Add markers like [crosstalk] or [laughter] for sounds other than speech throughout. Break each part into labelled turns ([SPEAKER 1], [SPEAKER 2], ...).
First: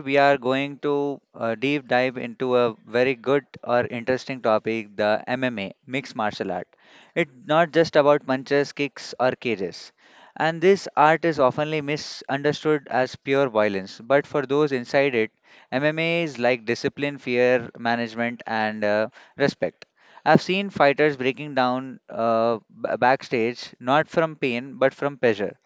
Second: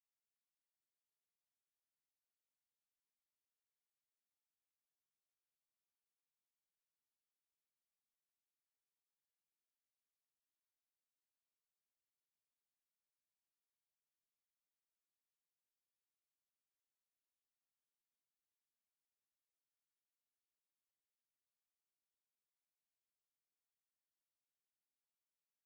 [SPEAKER 1] we are going to deep dive into a very good or interesting topic the MMA, mixed martial art. It's not just about punches, kicks, or cages. And this art is oftenly misunderstood as pure violence, but for those inside it, MMA is like discipline, fear management, and respect. I've seen fighters breaking down backstage, not from pain, but from pleasure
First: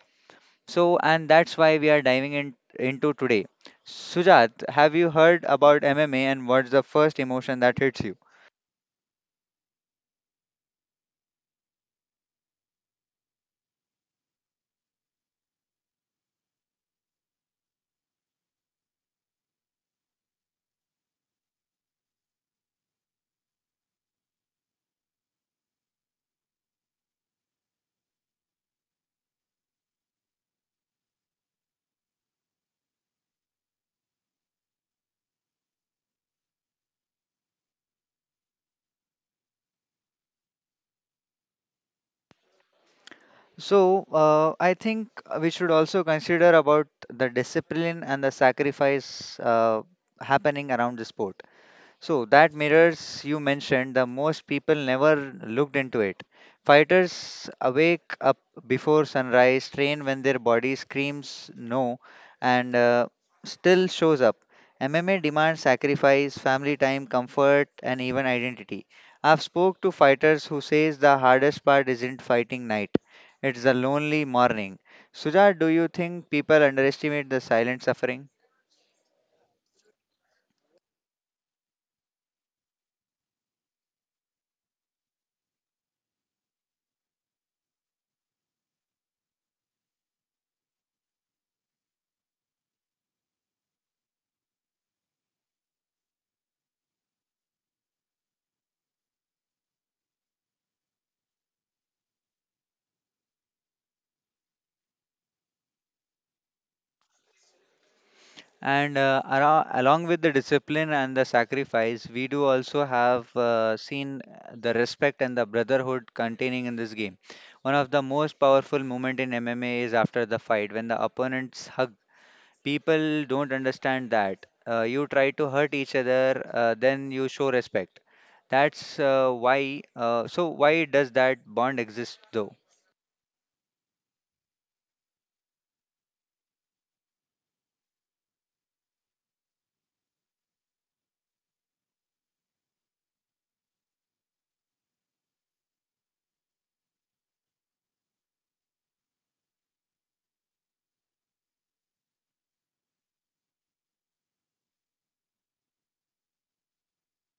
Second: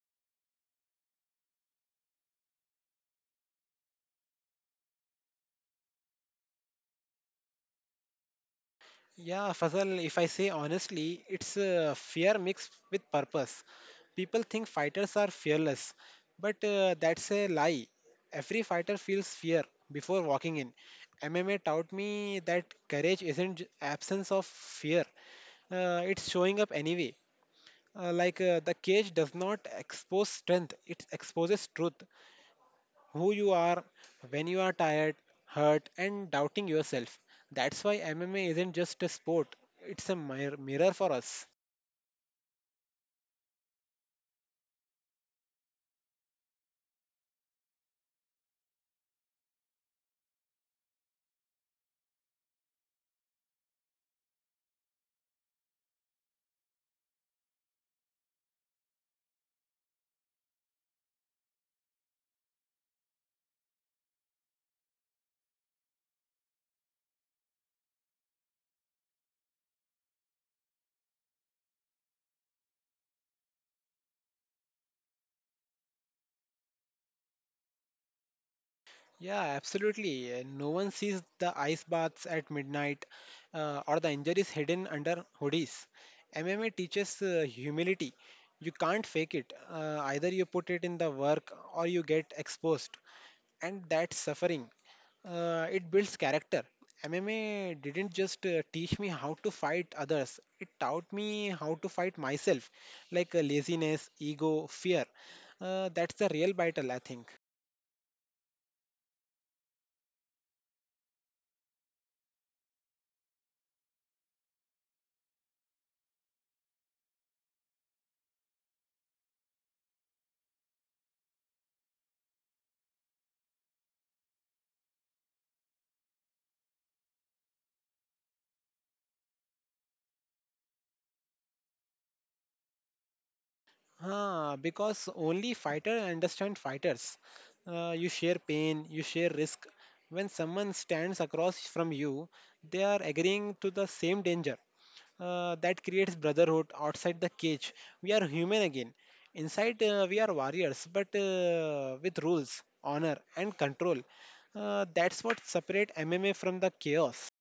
[SPEAKER 1] so, and that's why we are diving in, into today. Sujat, have you heard about MMA and what's the first emotion that hits you?
[SPEAKER 2] Yeah, Fazal, if I say honestly, it's fear mixed with purpose. People think fighters are fearless, but that's a lie. Every fighter feels fear before walking in. MMA taught me that courage isn't absence of fear, it's showing up anyway. Like the cage does not expose strength, it exposes truth, who you are when you are tired, hurt, and doubting yourself. That's why MMA isn't just a sport, it's a mirror for us.
[SPEAKER 1] I think we should also consider about the discipline and the sacrifice happening around the sport. So that mirrors you mentioned, the most people never looked into it. Fighters awake up before sunrise, train when their body screams no, and still shows up. MMA demands sacrifice, family time, comfort, and even identity. I've spoke to fighters who says the hardest part isn't fighting night; it's the lonely morning. Suja, do you think people underestimate the silent suffering?
[SPEAKER 2] Yeah, absolutely. No one sees the ice baths at midnight or the injuries hidden under hoodies. MMA teaches humility. You can't fake it. Either you put it in the work or you get exposed. And that's suffering. It builds character. MMA didn't just teach me how to fight others, it taught me how to fight myself, like laziness, ego, fear. That's the real battle, I think.
[SPEAKER 1] And along with the discipline and the sacrifice, we do also have seen the respect and the brotherhood containing in this game. One of the most powerful moment in MMA is after the fight when the opponents hug. People don't understand that. You try to hurt each other, then you show respect. That's why. So why does that bond exist though?
[SPEAKER 2] Ah, because only fighter understand fighters. You share pain, you share risk. When someone stands across from you, they are agreeing to the same danger. That creates brotherhood outside the cage. We are human again. Inside, we are warriors, but with rules, honor, and control. That's what separate MMA from the chaos.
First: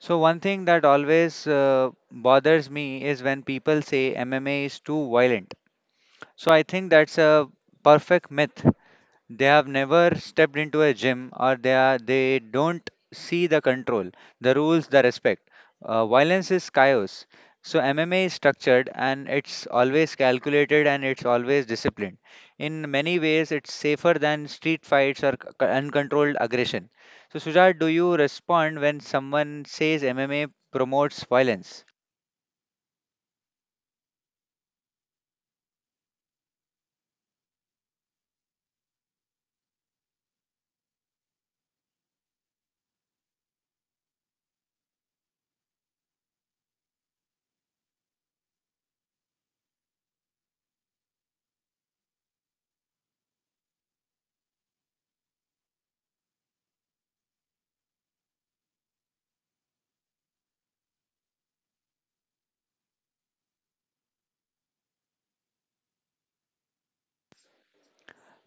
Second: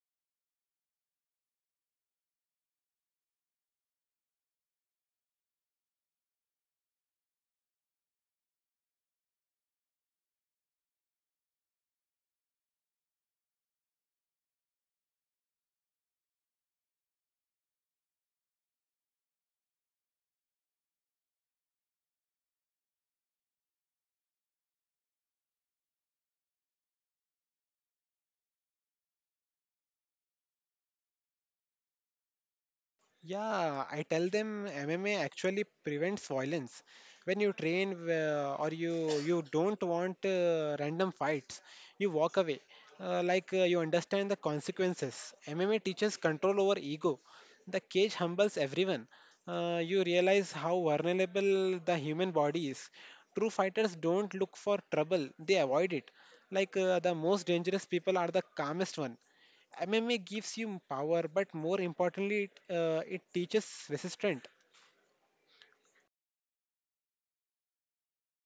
[SPEAKER 1] So one thing that always bothers me is when people say MMA is too violent. So I think that's a perfect myth. They have never stepped into a gym or they don't see the control, the rules, the respect. Violence is chaos. So MMA is structured and it's always calculated and it's always disciplined. In many ways, it's safer than street fights or uncontrolled aggression. So Sujat, do you respond when someone says MMA promotes violence?
[SPEAKER 2] Yeah, I tell them MMA actually prevents violence. When you train or you don't want random fights, you walk away. Like you understand the consequences. MMA teaches control over ego. The cage humbles everyone. You realize how vulnerable the human body is. True fighters don't look for trouble; they avoid it. Like the most dangerous people are the calmest one. MMA gives you power, but more importantly, it teaches resistance.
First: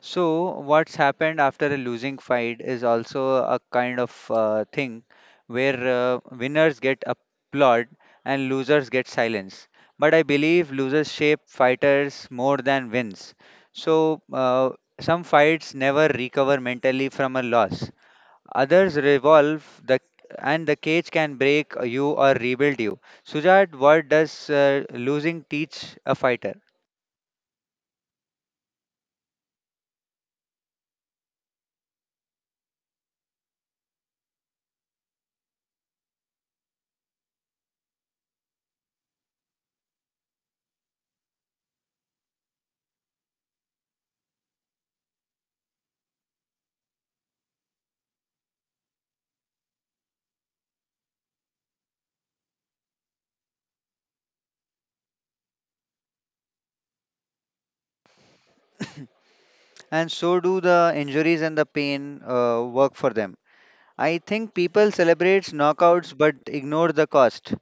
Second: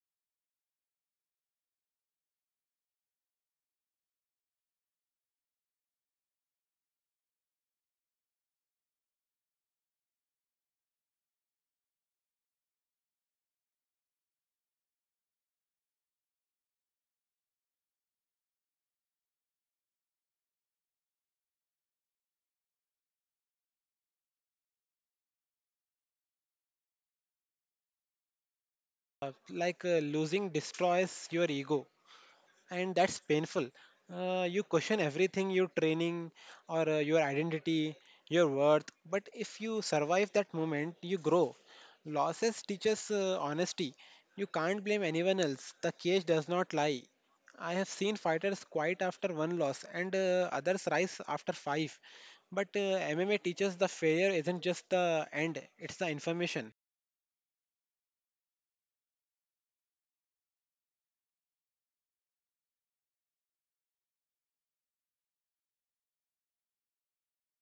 [SPEAKER 1] So, what's happened after a losing fight is also a kind of thing where winners get applaud and losers get silence. But I believe losers shape fighters more than wins. So, uh, some fights never recover mentally from a loss. Others revolve the and the cage can break you or rebuild you. Sujat, what does losing teach a fighter?
[SPEAKER 2] Like losing destroys your ego, and that's painful. You question everything your training or your identity, your worth. But if you survive that moment, you grow. Losses teaches honesty. You can't blame anyone else. The cage does not lie. I have seen fighters quiet after one loss and others rise after five. But MMA teaches the failure isn't just the end, it's the information.
[SPEAKER 1] And so do the injuries and the pain work for them. I think people celebrate knockouts but ignore the cost.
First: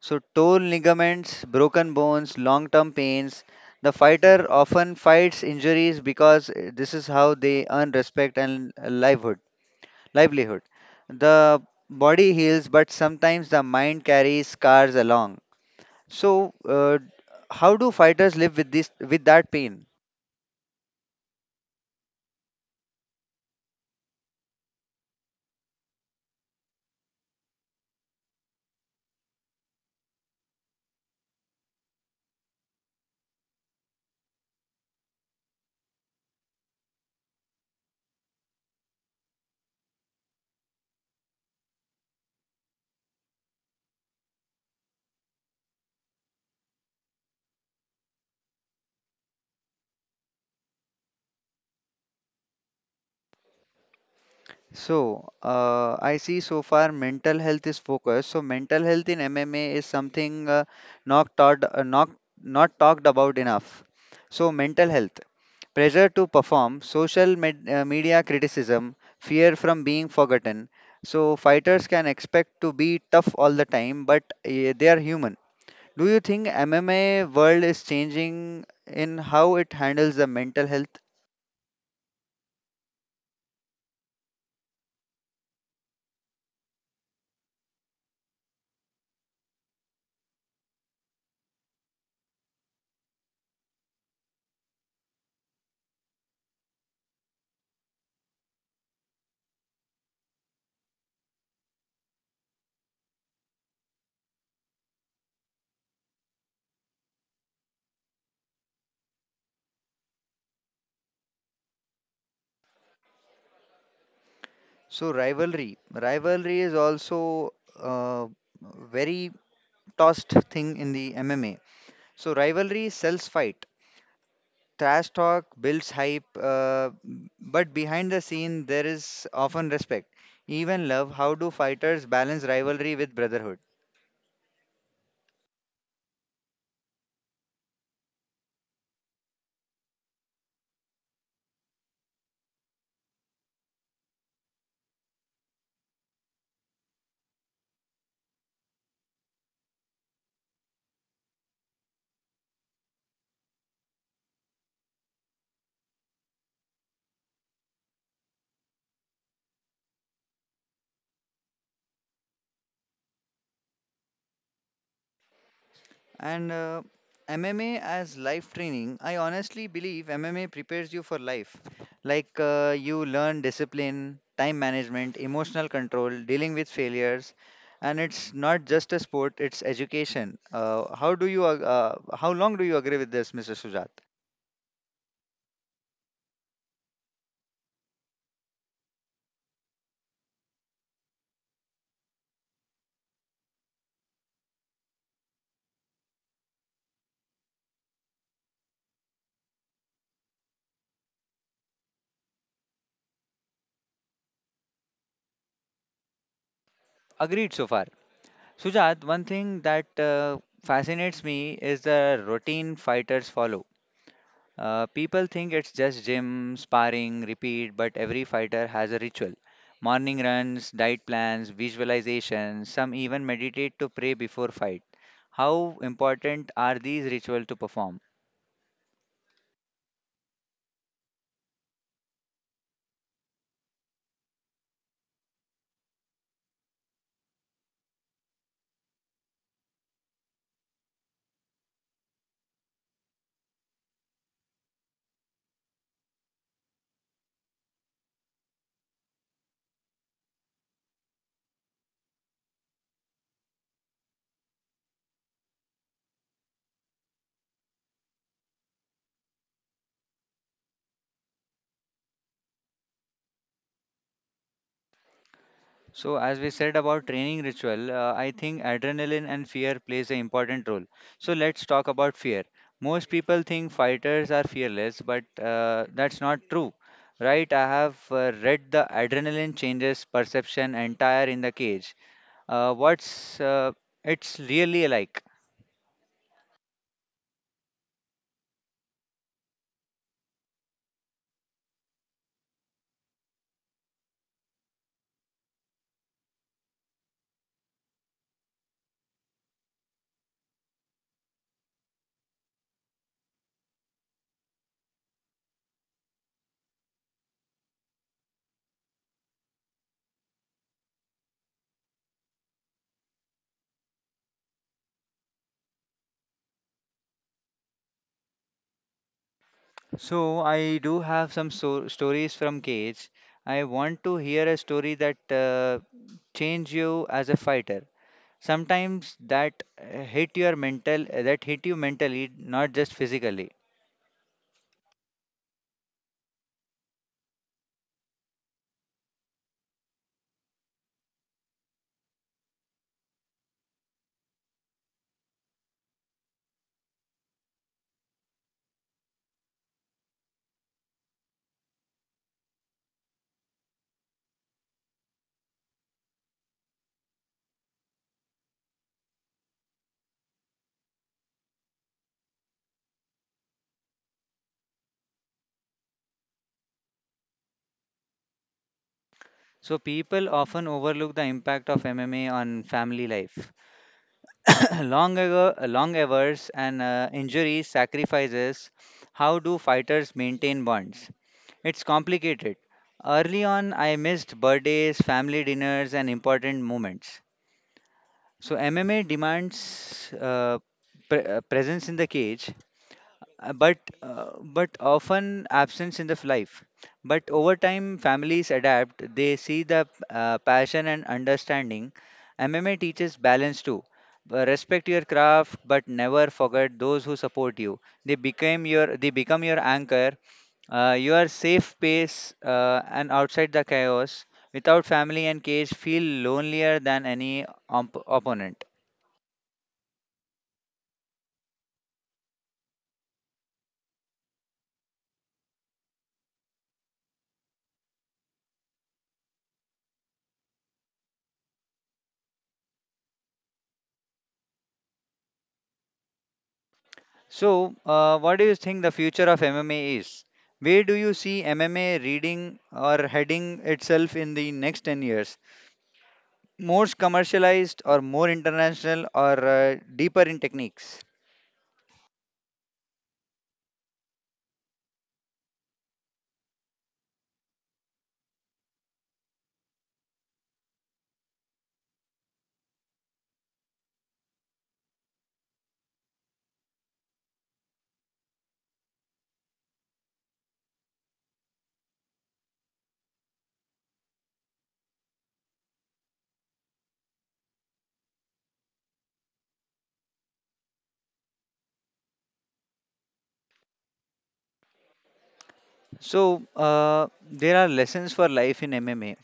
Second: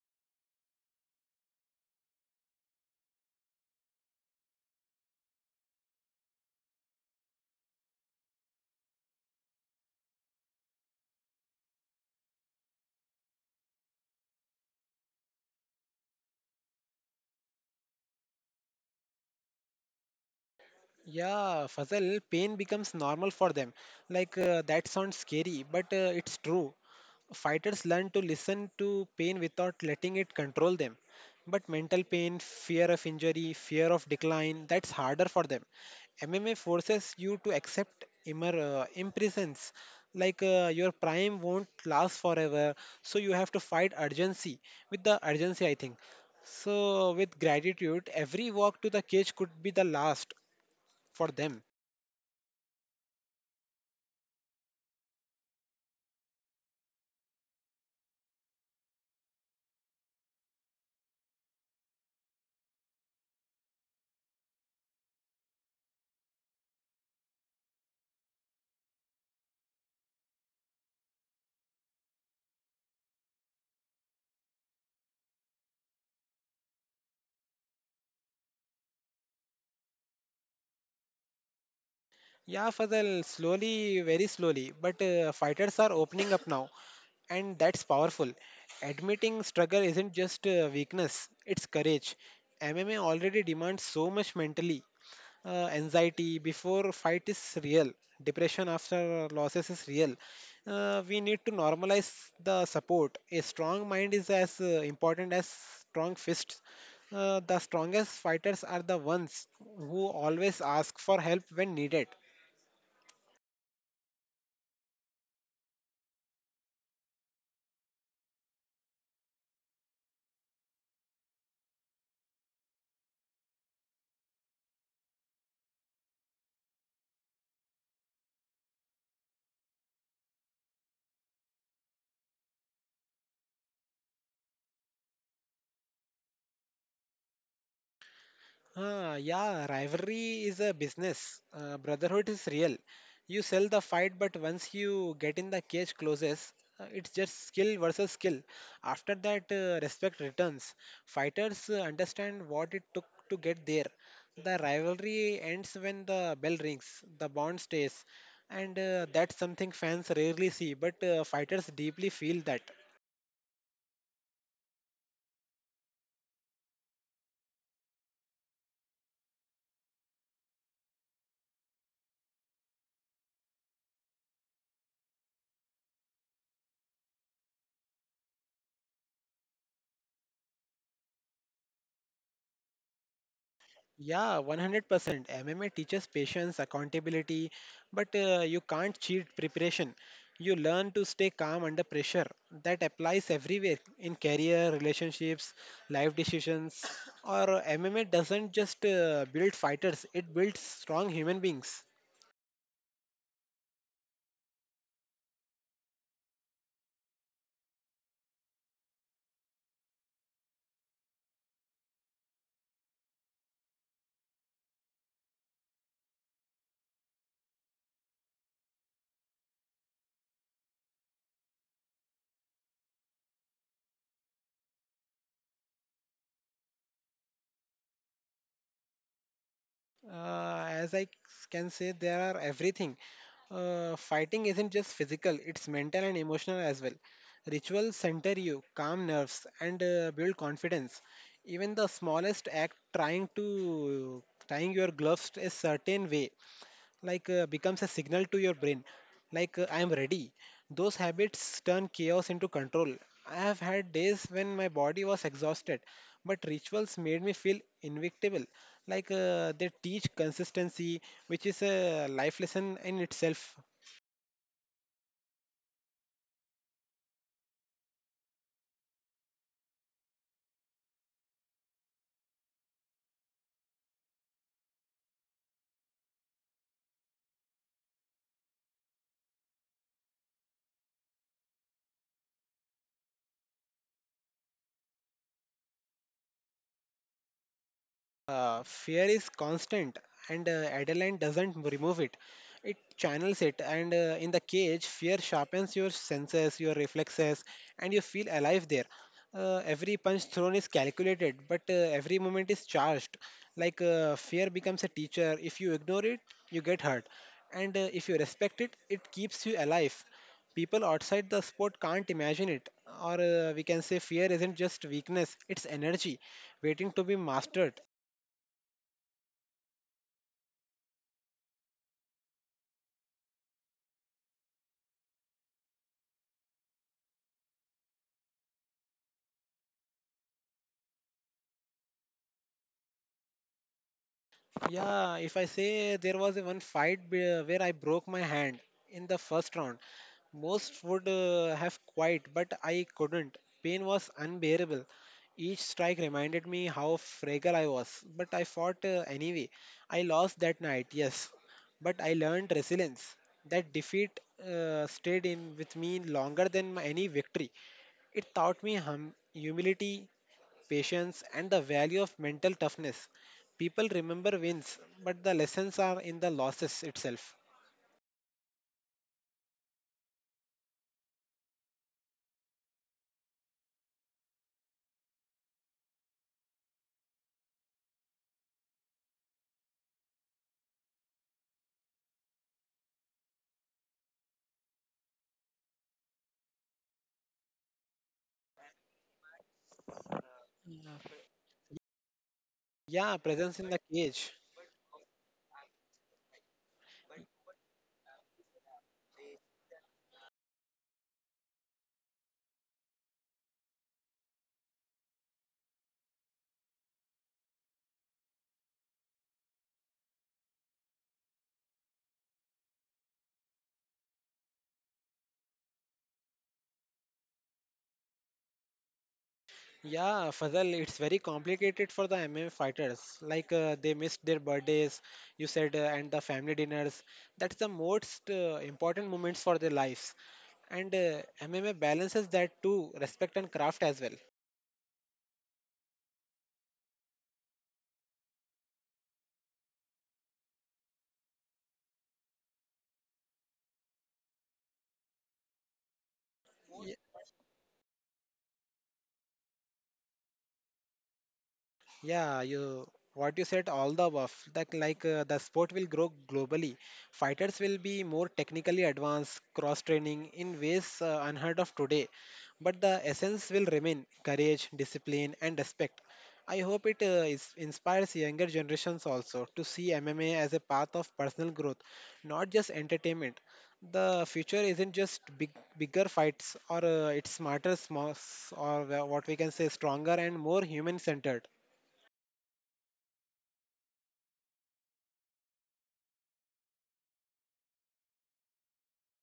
[SPEAKER 1] So torn ligaments, broken bones, long-term pains. The fighter often fights injuries because this is how they earn respect and livelihood. Livelihood. The body heals, but sometimes the mind carries scars along. So, uh, how do fighters live with this with that pain?
[SPEAKER 2] Yeah, Fazal, pain becomes normal for them. Like, that sounds scary, but it's true. Fighters learn to listen to pain without letting it control them. But mental pain, fear of injury, fear of decline, that's harder for them. MMA forces you to accept imprisons. Like your prime won't last forever, so you have to fight urgency. With the urgency, I think. So, with gratitude, every walk to the cage could be the last for them.
[SPEAKER 1] I see so far mental health is focused. So, mental health in MMA is something not taught, not talked about enough. So, mental health, pressure to perform, social media criticism, fear from being forgotten. So, fighters can expect to be tough all the time, but they are human. Do you think MMA world is changing in how it handles the mental health?
[SPEAKER 2] Yeah, Fazal, slowly, very slowly, but fighters are opening up now, and that's powerful. Admitting struggle isn't just weakness, it's courage. MMA already demands so much mentally. Anxiety before fight is real, depression after losses is real. We need to normalize the support. A strong mind is as important as strong fists. The strongest fighters are the ones who always ask for help when needed.
[SPEAKER 1] So rivalry is also a very tossed thing in the MMA. So rivalry sells fight, trash talk builds hype, but behind the scene there is often respect, even love. How do fighters balance rivalry with brotherhood?
[SPEAKER 2] Ah, yeah, rivalry is a business. Brotherhood is real. You sell the fight, but once you get in the cage closes, it's just skill versus skill. After that, respect returns. Fighters understand what it took to get there. The rivalry ends when the bell rings, the bond stays. And that's something fans rarely see, but fighters deeply feel that.
[SPEAKER 1] And MMA as life training, I honestly believe MMA prepares you for life. Like you learn discipline, time management, emotional control, dealing with failures, and it's not just a sport; it's education. How long do you agree with this, Mr. Sujat?
[SPEAKER 2] Yeah, 100%. MMA teaches patience, accountability, but you can't cheat preparation. You learn to stay calm under pressure. That applies everywhere in career, relationships, life decisions. Or MMA doesn't just build fighters, it builds strong human beings.
[SPEAKER 1] Agreed so far. Sujat, one thing that fascinates me is the routine fighters follow. People think it's just gym, sparring, repeat, but every fighter has a ritual. Morning runs, diet plans, visualizations, some even meditate to pray before fight. How important are these rituals to perform?
[SPEAKER 2] As I can say, they are everything. Fighting isn't just physical, it's mental and emotional as well. Rituals center you, calm nerves, and build confidence. Even the smallest act, trying to tying your gloves a certain way, like becomes a signal to your brain, like I am ready. Those habits turn chaos into control. I have had days when my body was exhausted, but rituals made me feel invincible. Like they teach consistency, which is a life lesson in itself.
[SPEAKER 1] So, as we said about training ritual, I think adrenaline and fear plays an important role. So, let's talk about fear. Most people think fighters are fearless, but that's not true. Right, I have read the adrenaline changes perception entire in the cage. What's It's really like.
[SPEAKER 2] Fear is constant, and adrenaline doesn't remove it. It channels it, and in the cage, fear sharpens your senses, your reflexes, and you feel alive there. Every punch thrown is calculated, but every moment is charged. Like fear becomes a teacher. If you ignore it, you get hurt, and if you respect it, it keeps you alive. People outside the sport can't imagine it, or we can say fear isn't just weakness; it's energy waiting to be mastered.
[SPEAKER 1] So I do have some stories from cage. I want to hear a story that change you as a fighter. Sometimes that hit you mentally, not just physically.
[SPEAKER 2] Yeah, if I say there was a one fight where I broke my hand in the first round, most would have quit, but I couldn't. Pain was unbearable. Each strike reminded me how fragile I was, but I fought anyway. I lost that night, yes, but I learned resilience. That defeat stayed in with me longer than any victory. It taught me humility, patience, and the value of mental toughness. People remember wins, but the lessons are in the losses itself.
[SPEAKER 1] So people often overlook the impact of MMA on family life. [coughs] Long ago, long hours and injuries, sacrifices. How do fighters maintain bonds? It's complicated. Early on, I missed birthdays, family dinners, and important moments. So MMA demands presence in the cage,
[SPEAKER 2] Yeah, presence in the cage.
[SPEAKER 1] but often absence in the life. But over time, families adapt. They see the passion and understanding. MMA teaches balance too. Respect your craft, but never forget those who support you. They become your anchor your safe space and outside the chaos without family and cage feel lonelier than any opponent.
[SPEAKER 2] Yeah, Fazal, it's very complicated for the MMA fighters. Like they missed their birthdays, you said, and the family dinners. That's the most important moments for their lives. And MMA balances that too, respect and craft as well.
[SPEAKER 1] What do you think the future of MMA is? Where do you see MMA reading or heading itself in the next 10 years? More commercialized or more international or deeper in techniques?
[SPEAKER 2] Yeah, you, what you said, all the above, that like the sport will grow globally. Fighters will be more technically advanced, cross training in ways unheard of today. But the essence will remain courage, discipline, and respect. I hope it inspires younger generations also to see MMA as a path of personal growth, not just entertainment. The future isn't just big, bigger fights, or it's smarter, small, or what we can say, stronger and more human-centered.
[SPEAKER 1] There are lessons for life in MMA.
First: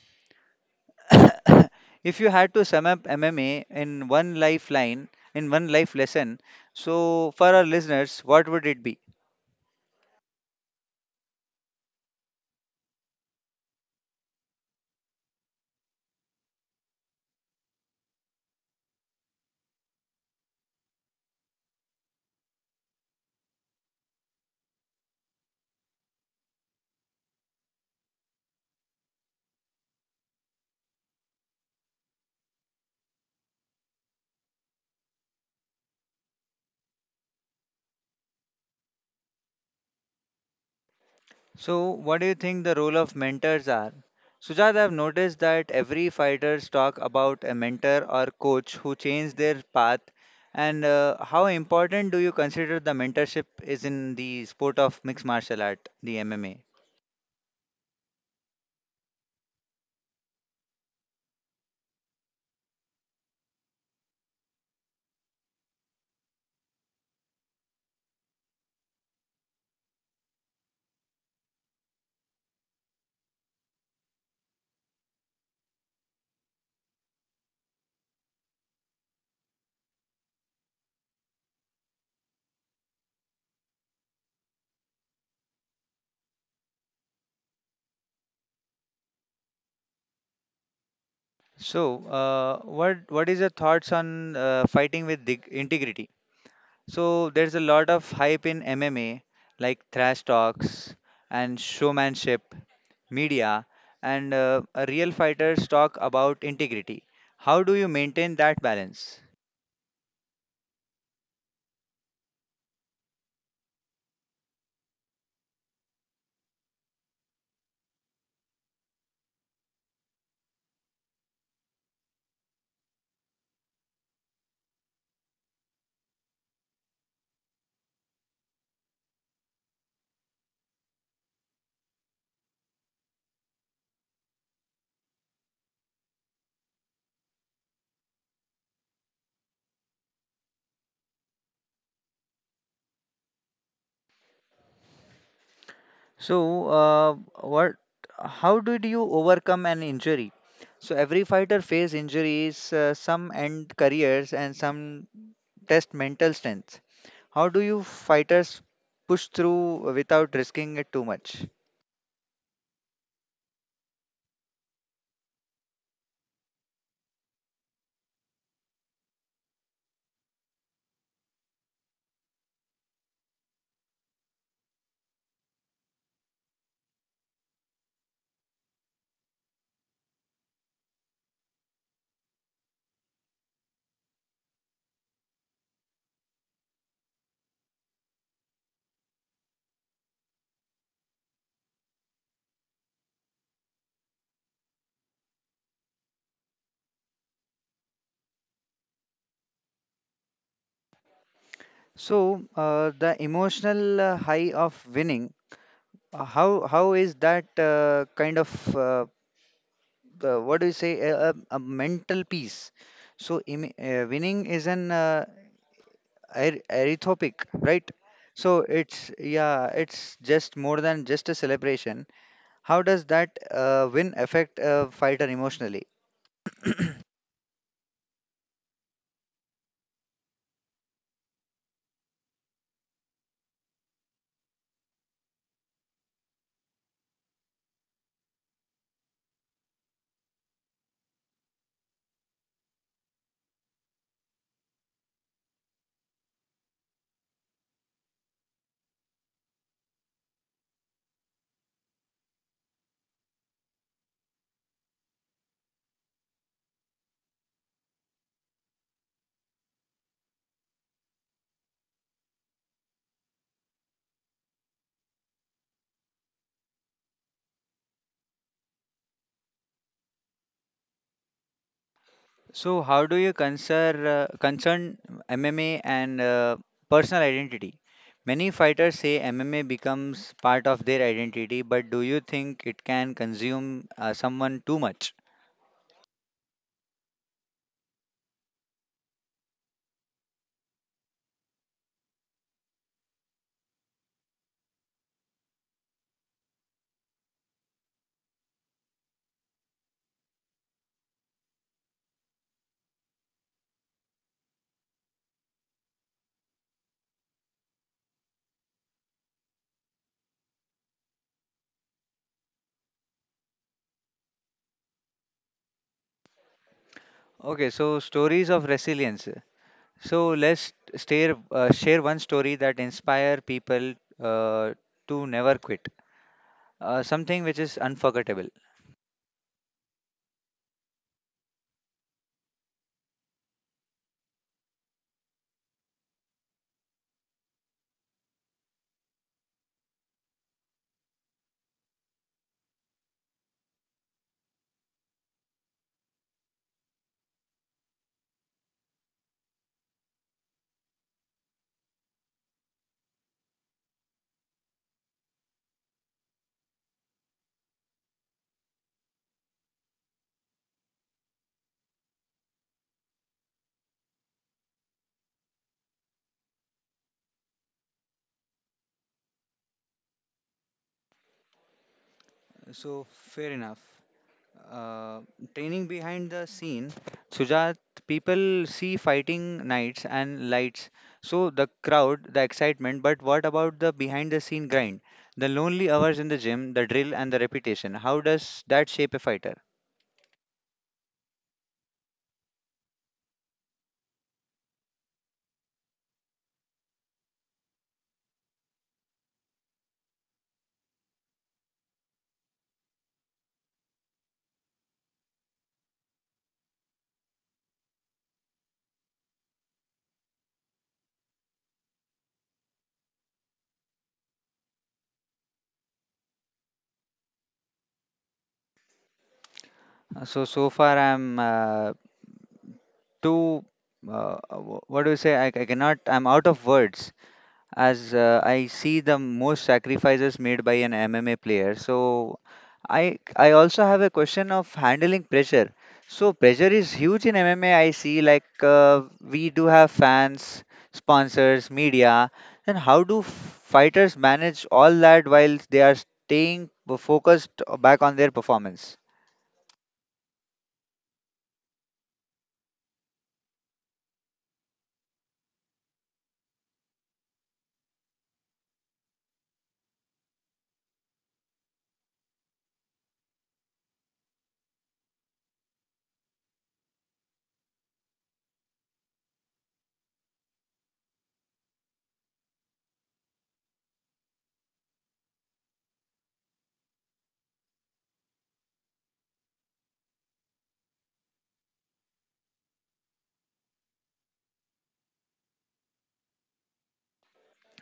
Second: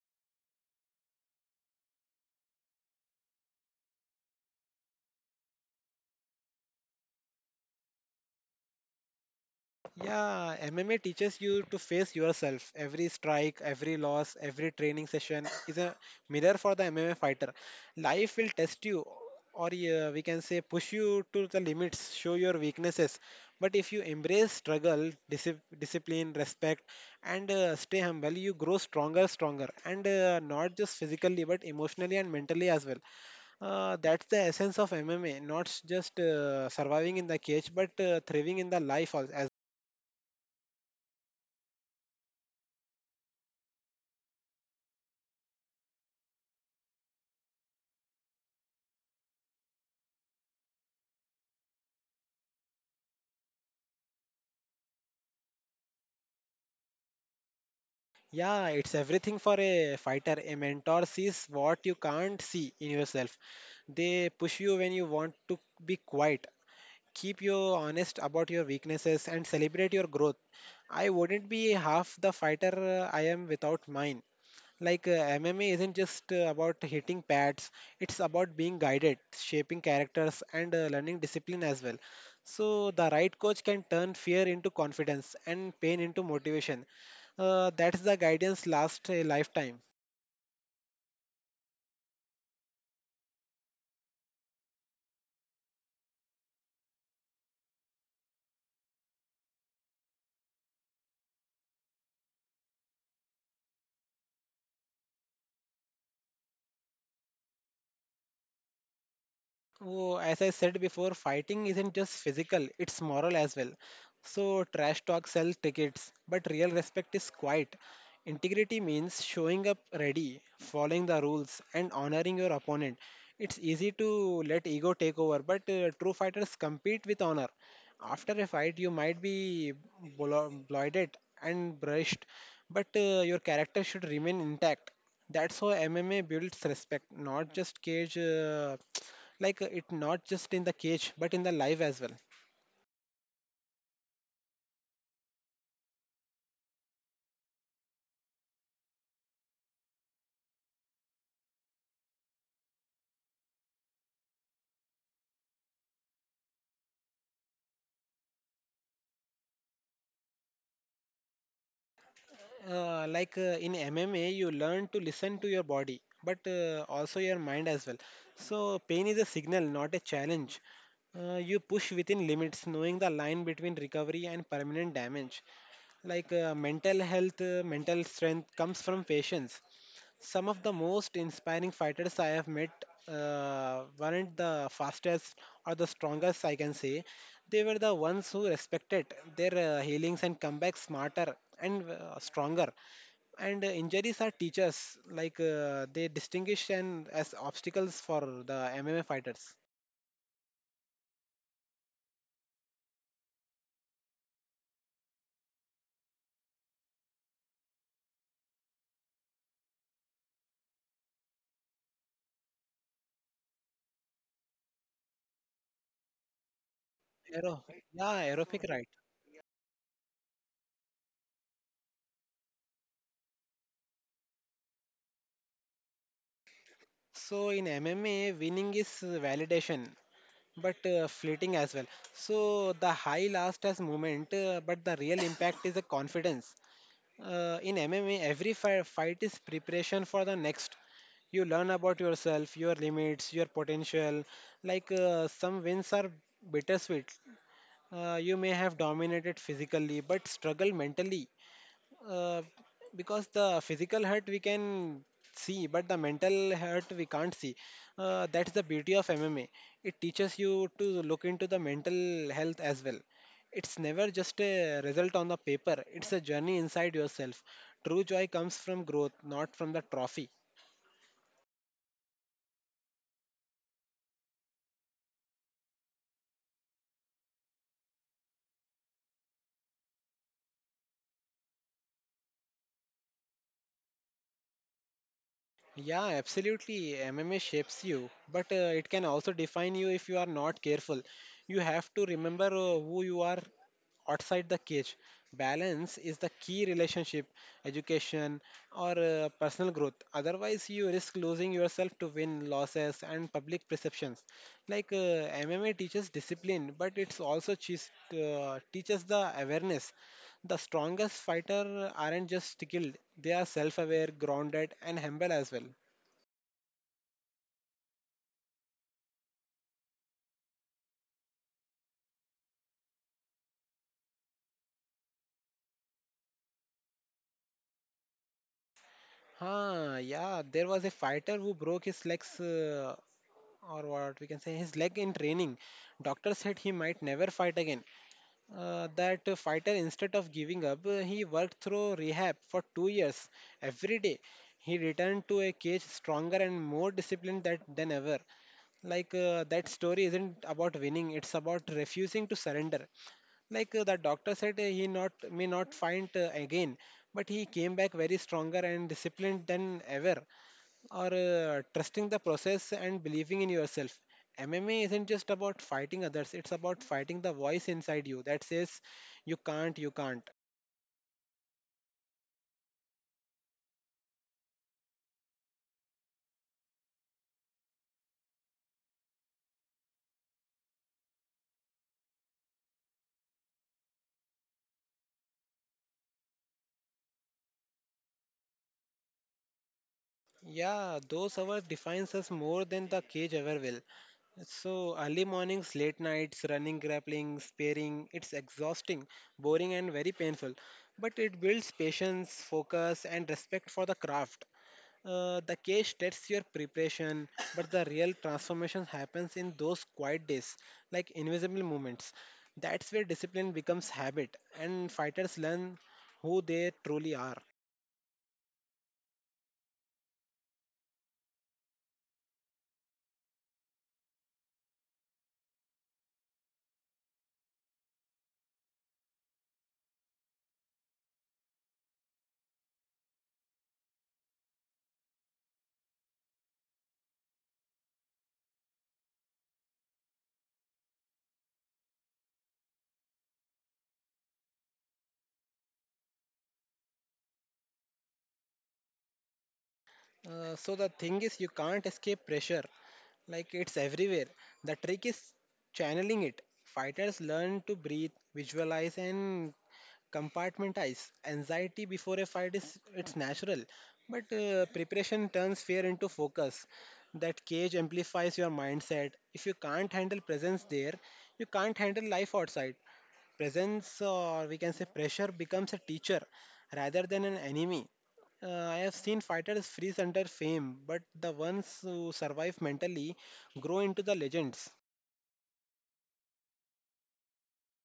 [SPEAKER 1] If you had to sum up MMA in one lifeline, in one life lesson, so for our listeners, what would it be?
[SPEAKER 2] Yeah, MMA teaches you to face yourself. Every strike, every loss, every training session is a mirror for the MMA fighter. Life will test you, or we can say push you to the limits, show your weaknesses. But if you embrace struggle, discipline, respect, and stay humble, you grow stronger, stronger, and not just physically but emotionally and mentally as well. That's the essence of MMA, not just surviving in the cage but thriving in the life as well.
[SPEAKER 1] So, what do you think the role of mentors are? Sujat, I've noticed that every fighters talk about a mentor or coach who changed their path. And how important do you consider the mentorship is in the sport of mixed martial art, the MMA?
[SPEAKER 2] Yeah, it's everything for a fighter. A mentor sees what you can't see in yourself. They push you when you want to be quiet, keep you honest about your weaknesses, and celebrate your growth. I wouldn't be half the fighter I am without mine. Like MMA isn't just about hitting pads, it's about being guided, shaping characters, and learning discipline as well. So, the right coach can turn fear into confidence and pain into motivation. That's the guidance last a lifetime.
[SPEAKER 1] So what is your thoughts on fighting with dig- integrity? So there's a lot of hype in MMA, like thrash talks and showmanship, media, and real fighters talk about integrity. How do you maintain that balance?
[SPEAKER 2] Oh, as I said before, fighting isn't just physical, it's moral as well. So, trash talk sells tickets, but real respect is quiet. Integrity means showing up ready, following the rules, and honoring your opponent. It's easy to let ego take over, but true fighters compete with honor. After a fight, you might be bloated and brushed, but your character should remain intact. That's how MMA builds respect, not just cage. Like it not just in the cage but in the life as well.
[SPEAKER 1] So, what? how did you overcome an injury? So every fighter face injuries. Some end careers and some test mental strength. How do you fighters push through without risking it too much?
[SPEAKER 2] Like in MMA you learn to listen to your body but also your mind as well. So pain is a signal, not a challenge. You push within limits, knowing the line between recovery and permanent damage. Like mental strength comes from patience. Some of the most inspiring fighters I have met weren't the fastest or the strongest, I can say. They were the ones who respected their healings and come back smarter and stronger. And injuries are teachers, like they distinguish and as obstacles for the MMA fighters.
[SPEAKER 1] The emotional high of winning, how is that what do you say a mental peace? So, winning is an arithmetic,
[SPEAKER 2] Aero,
[SPEAKER 1] right?
[SPEAKER 2] yeah,
[SPEAKER 1] So
[SPEAKER 2] aerobic right.
[SPEAKER 1] it's yeah, it's just more than just a celebration. How does that win affect a fighter emotionally?
[SPEAKER 2] So in MMA, winning is validation, but fleeting as well. So the high last as moment, but the real impact is the confidence. In MMA, every fight is preparation for the next. You learn about yourself, your limits, your potential. Like some wins are bittersweet. You may have dominated physically, but struggle mentally, uh, because the physical hurt we can see but the mental hurt we can't see. That's the beauty of MMA. It teaches you to look into the mental health as well. It's never just a result on the paper, it's a journey inside yourself. True joy comes from growth, not from the trophy.
[SPEAKER 1] So, how do you concern MMA and personal identity? Many fighters say MMA becomes part of their identity, but do you think it can consume someone too much?
[SPEAKER 2] Yeah, absolutely. MMA shapes you, but it can also define you if you are not careful. You have to remember who you are outside the cage. Balance is the key relationship, education, or personal growth. Otherwise, you risk losing yourself to win losses and public perceptions. Like uh, MMA teaches discipline, but it's also teaches the awareness. The strongest fighter aren't just skilled; they are self-aware, grounded, and humble as well.
[SPEAKER 1] Okay, so stories of resilience. So let's share one story that inspire people uh, to never quit. Something which is unforgettable.
[SPEAKER 2] Yeah, there was a fighter who broke his legs, or what we can say, his leg in training. Doctor said he might never fight again. That fighter, instead of giving up, he worked through rehab for 2 years every day. He returned to a cage stronger and more disciplined than ever. That story isn't about winning, it's about refusing to surrender. The doctor said he not may not fight again, but he came back very stronger and disciplined than ever, or trusting the process and believing in yourself. MMA isn't just about fighting others, it's about fighting the voice inside you that says, you can't, you can't.
[SPEAKER 1] So fair enough. uh, Training behind the scene, Sujat, people see fighting nights and lights. So the crowd, the excitement, but what about the behind the scene grind? The lonely hours in the gym, the drill and the repetition. How does that shape a fighter?
[SPEAKER 2] Yeah, those hours defines us more than the cage ever will. So early mornings, late nights, running, grappling, sparring, it's exhausting, boring and very painful. But it builds patience, focus and respect for the craft. The case tests your preparation, but the real transformation happens in those quiet days, like invisible moments. That's where discipline becomes habit, and fighters learn who they truly are.
[SPEAKER 1] So so far I'm too wh- what do you say? I cannot. I'm out of words. As I see the most sacrifices made by an MMA player. So I also have a question of handling pressure. So pressure is huge in MMA. I see like we do have fans, sponsors, media. Then how do fighters manage all that while they are staying focused back on their performance?
[SPEAKER 2] So the thing is, you can't escape pressure. Like it's everywhere. The trick is channeling it. Fighters learn to breathe, visualize, and compartmentalize. Anxiety before a fight is it's natural, but preparation turns fear into focus. That cage amplifies your mindset. If you can't handle presence there, you can't handle life outside presence, or we can say pressure becomes a teacher rather than an enemy. I have seen fighters freeze under fame, but the ones who survive mentally grow into the legends.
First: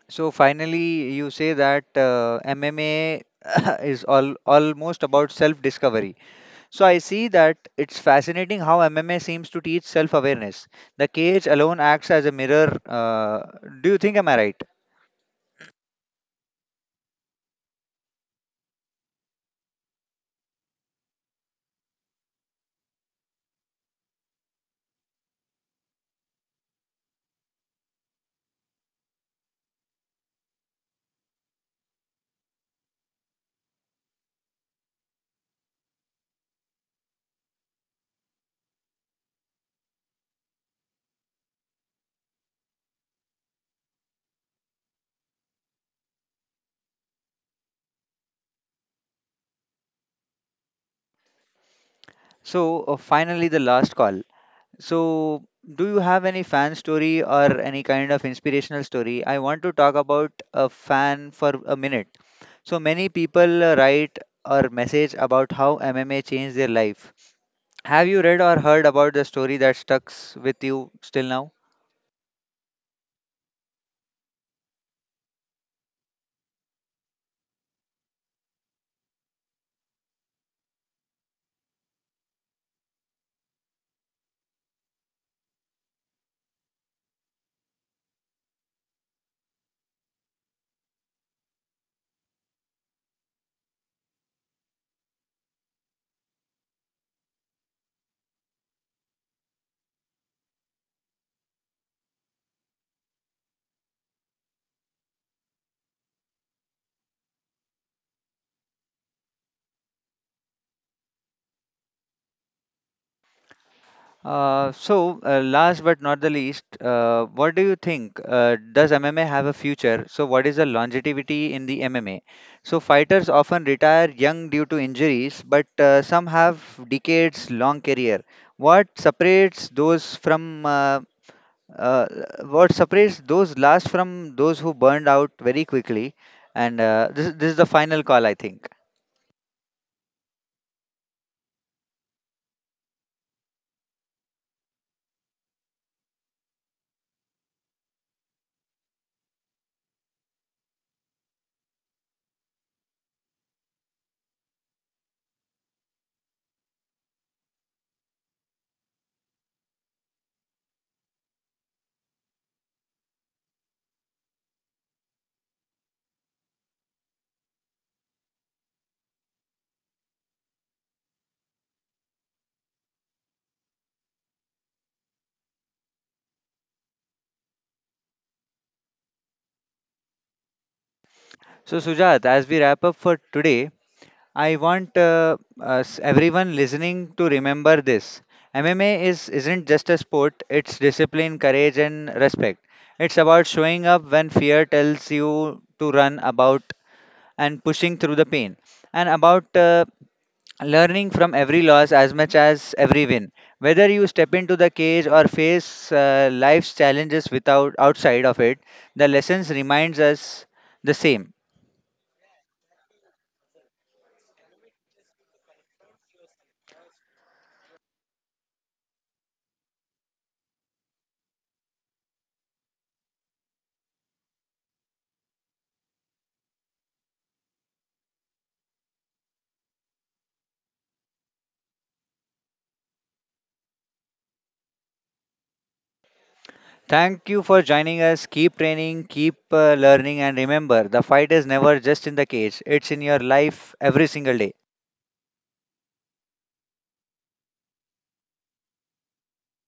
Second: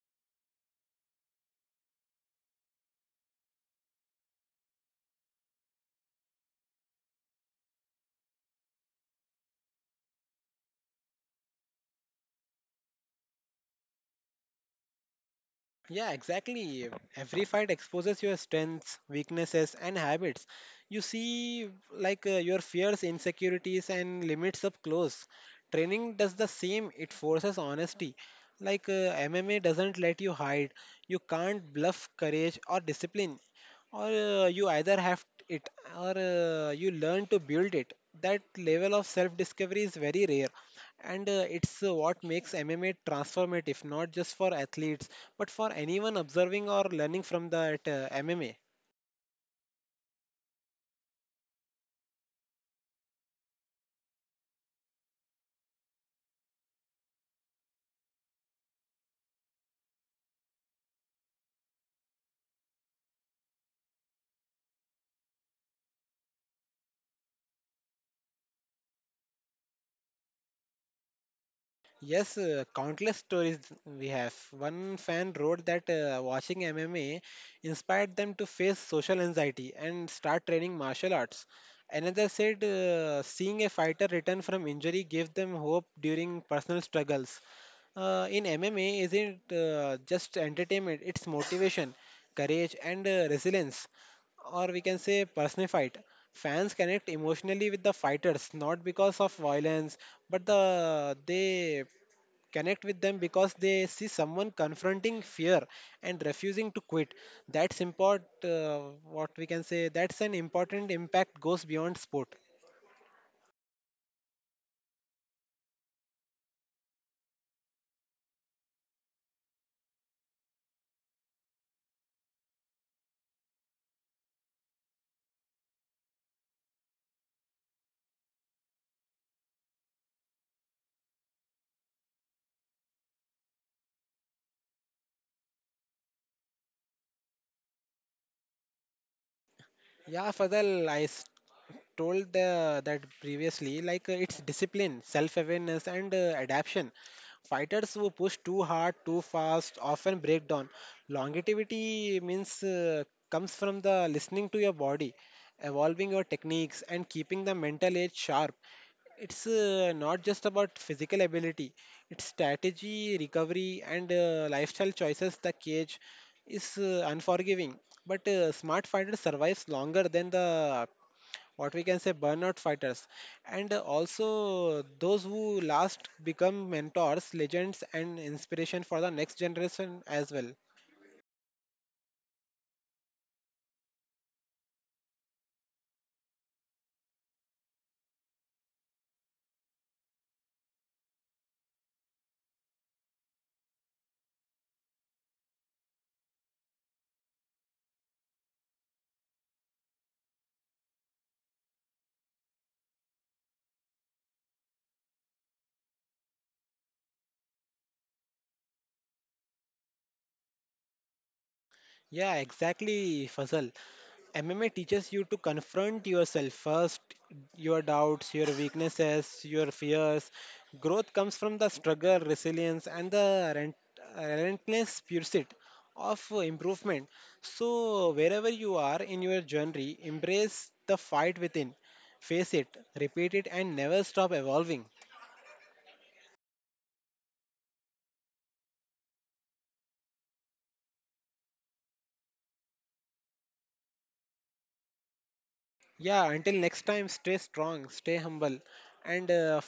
[SPEAKER 1] So finally, you say that MMA [coughs] [laughs] is all almost about self-discovery. So I see that it's fascinating how MMA seems to teach self-awareness. The cage alone acts as a mirror. Do you think am I right?
[SPEAKER 2] Yeah, exactly. Every fight exposes your strengths, weaknesses, and habits. You see, your fears, insecurities, and limits up close. Training does the same, it forces honesty. MMA doesn't let you hide. You can't bluff courage or discipline. Or you either have it, or you learn to build it. That level of self discovery is very rare, and it's what makes MMA transformative, not just for athletes, but for anyone observing or learning from that MMA.
[SPEAKER 1] So finally, the last call. So do you have any fan story or any kind of inspirational story? I want to talk about a fan for a minute. So many people write or message about how MMA changed their life. Have you read or heard about the story that stucks with you still now?
[SPEAKER 2] Yes, countless stories we have. One fan wrote that watching MMA inspired them to face social anxiety and start training martial arts. Another said seeing a fighter return from injury gave them hope during personal struggles. In MMA, isn't just entertainment, it's motivation, courage, and resilience, or we can say personified. Fans connect emotionally with the fighters, not because of violence, but they connect with them because they see someone confronting fear and refusing to quit. That's import. What we can say. That's an important impact goes beyond sport.
[SPEAKER 1] So, last but not the least, what do you think? Does MMA have a future? So, what is the longevity in the MMA? So, fighters often retire young due to injuries, but some have decades long career. What separates those from uh, uh, what separates those last from those who burned out very quickly? And this is the final call, I think.
[SPEAKER 2] Yeah, Fadal, told the, that previously. It's discipline, self-awareness, and adaptation. Fighters who push too hard, too fast, often break down. Longevity means comes from the listening to your body, evolving your techniques, and keeping the mental edge sharp. It's not just about physical ability, it's strategy, recovery, and lifestyle choices. The cage is unforgiving, but smart fighter survives longer than the what we can say burnout fighters, and also those who last become mentors, legends, and inspiration for the next generation as well.
[SPEAKER 1] So, Sujat, as we wrap up for today, I want us, everyone listening to remember this. MMA is isn't just a sport, it's discipline, courage and respect. It's about showing up when fear tells you to run about and pushing through the pain and about learning from every loss as much as every win. Whether you step into the cage or face life's challenges without outside of it, the lessons reminds us the same.
[SPEAKER 2] Yeah, exactly, Fazal. MMA teaches you to confront yourself first, your doubts, your weaknesses, your fears. Growth comes from the struggle, resilience, and the relentless pursuit of improvement. So, wherever you are in your journey, embrace the fight within, face it, repeat it, and never stop evolving.
[SPEAKER 1] Thank you for joining us. Keep training, keep learning, and remember the fight is never just in the cage, it's in your life every single day.
[SPEAKER 2] Yeah, until next time, stay strong, stay humble, and